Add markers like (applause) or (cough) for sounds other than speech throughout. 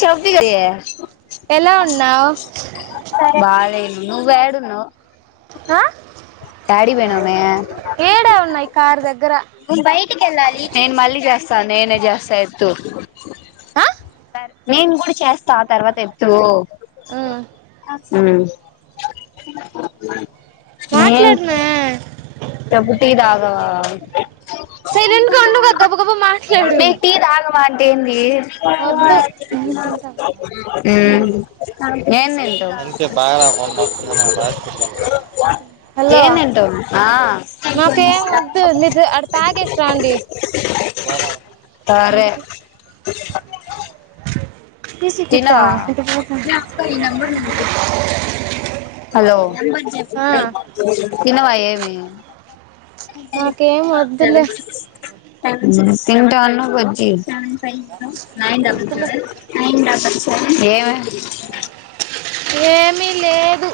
చెప్పిగా ఏ ఎలా ఉన్నావు బాధ ఏంటి నువ్ యాడున్నవ్ ఆ యాటివేనవ్ మే ఏడా ఉన్నాయి కారు దగ్గర నేన్ బయటికెళ్లాలి నేన్ మల్లీ జేస్త నేనే జేస్త ఎత్తు ఆ నేను కూడా చేస్తా ఆ తర్వాత ఎత్తూ ఆ హ్మ్ మాట్లాడనా డబ్బు టీ తాగవా సైలెంట్ గా ఉండవుగా గబ గబ మాట్లాడు మే టీ తాగవా అంటే ఏంది హ్మ్ వద్దు నువ్వు తింటావా తిందురా. ఏం తింటవ్ మ (unintelligible) ఏం తింటవ్ ఆ నాకేం ఒద్దు మీదు ఆడ తాగేసి రాండి బాగా సరే తీసుకిట్టా తినవా ఇటు పోతా. హలో ఆ, తినవా ఏమీ హ్మ్ నాకేం వద్దులే తింటవన్న బజ్జి వద్దులే ఏమి ఏమీ లేదు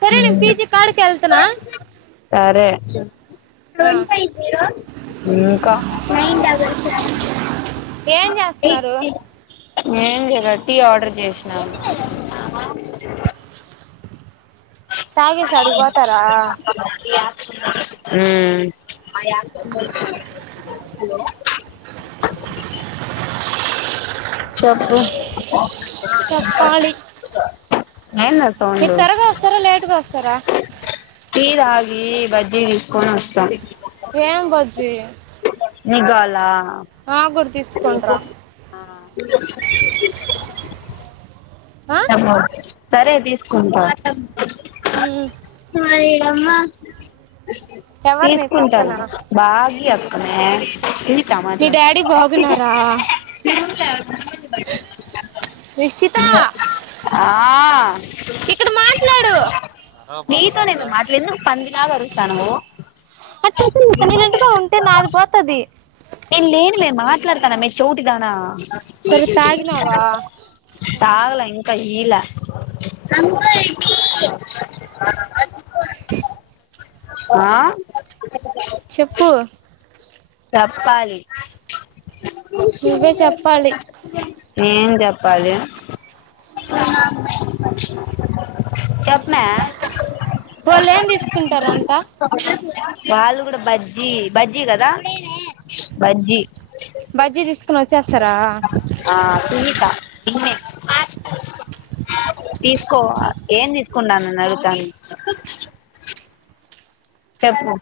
సరే నేను పీజీ సిక్స్ కాడికెళ్తున సరే సెవెన్ ఫైవ్ జీరో హ్మ్ ఇంక నైన్ డబల్ సెవెన్ ఏం ఎయిట్ జేస్తున్నారు త్రీ ఏం లేద టీ ఆర్డర్ చేసినాము తాగేసి ఆడిగి పోతరా హ్మ్ హలో చెప్పు చెప్పాలి ఏందా మీరు సౌండు త్వరగా వస్తారా లేట్గా వస్తారా టీ తాగి బజ్జీ తీసుకొనొస్తా ఏమ్ బజ్జీ నీగ్ గావల్లా ఇంగ ప్పో తీసుకుంట్రా ఆ సమోస్ సరే తీసుకుంటా యమ్మా ఎవరు నీ పక్కన తీసుకుంటాను బాగీ అ ఏ ఇవి మీ టమాట్లు (inaudible) డాడీ బాగున్నారా రిషితా ఆ ఇక్కడ మాట్లాడు నీతోనే నేమే మాట్లేది ఎందుకు పందిలాగ అరుస్తానావు అట్టుంటుంది సైలెంట్ గా ఉంటే నాది బోతది సరే తాగినావా తాగలే ఇంకా ఈలే (inaudible) (inaudible) ఆ చెప్పూ చెప్పాలి నువ్వే చెప్పాలి ఏం జెప్పాలి (inaudible) చెప్ప్మా వాళ్ళు ఏం తీసుకుంటారంట (inaudible) వాళ్ళు గూడా బజ్జి బజ్జీ గదా బజ్జి బజ్జీ దీసుకొని వచ్చేస్తారా మే హాస్టల్ తీసుకో ఏం దీసుకుంటానని అడుగుతాంది చెప్పు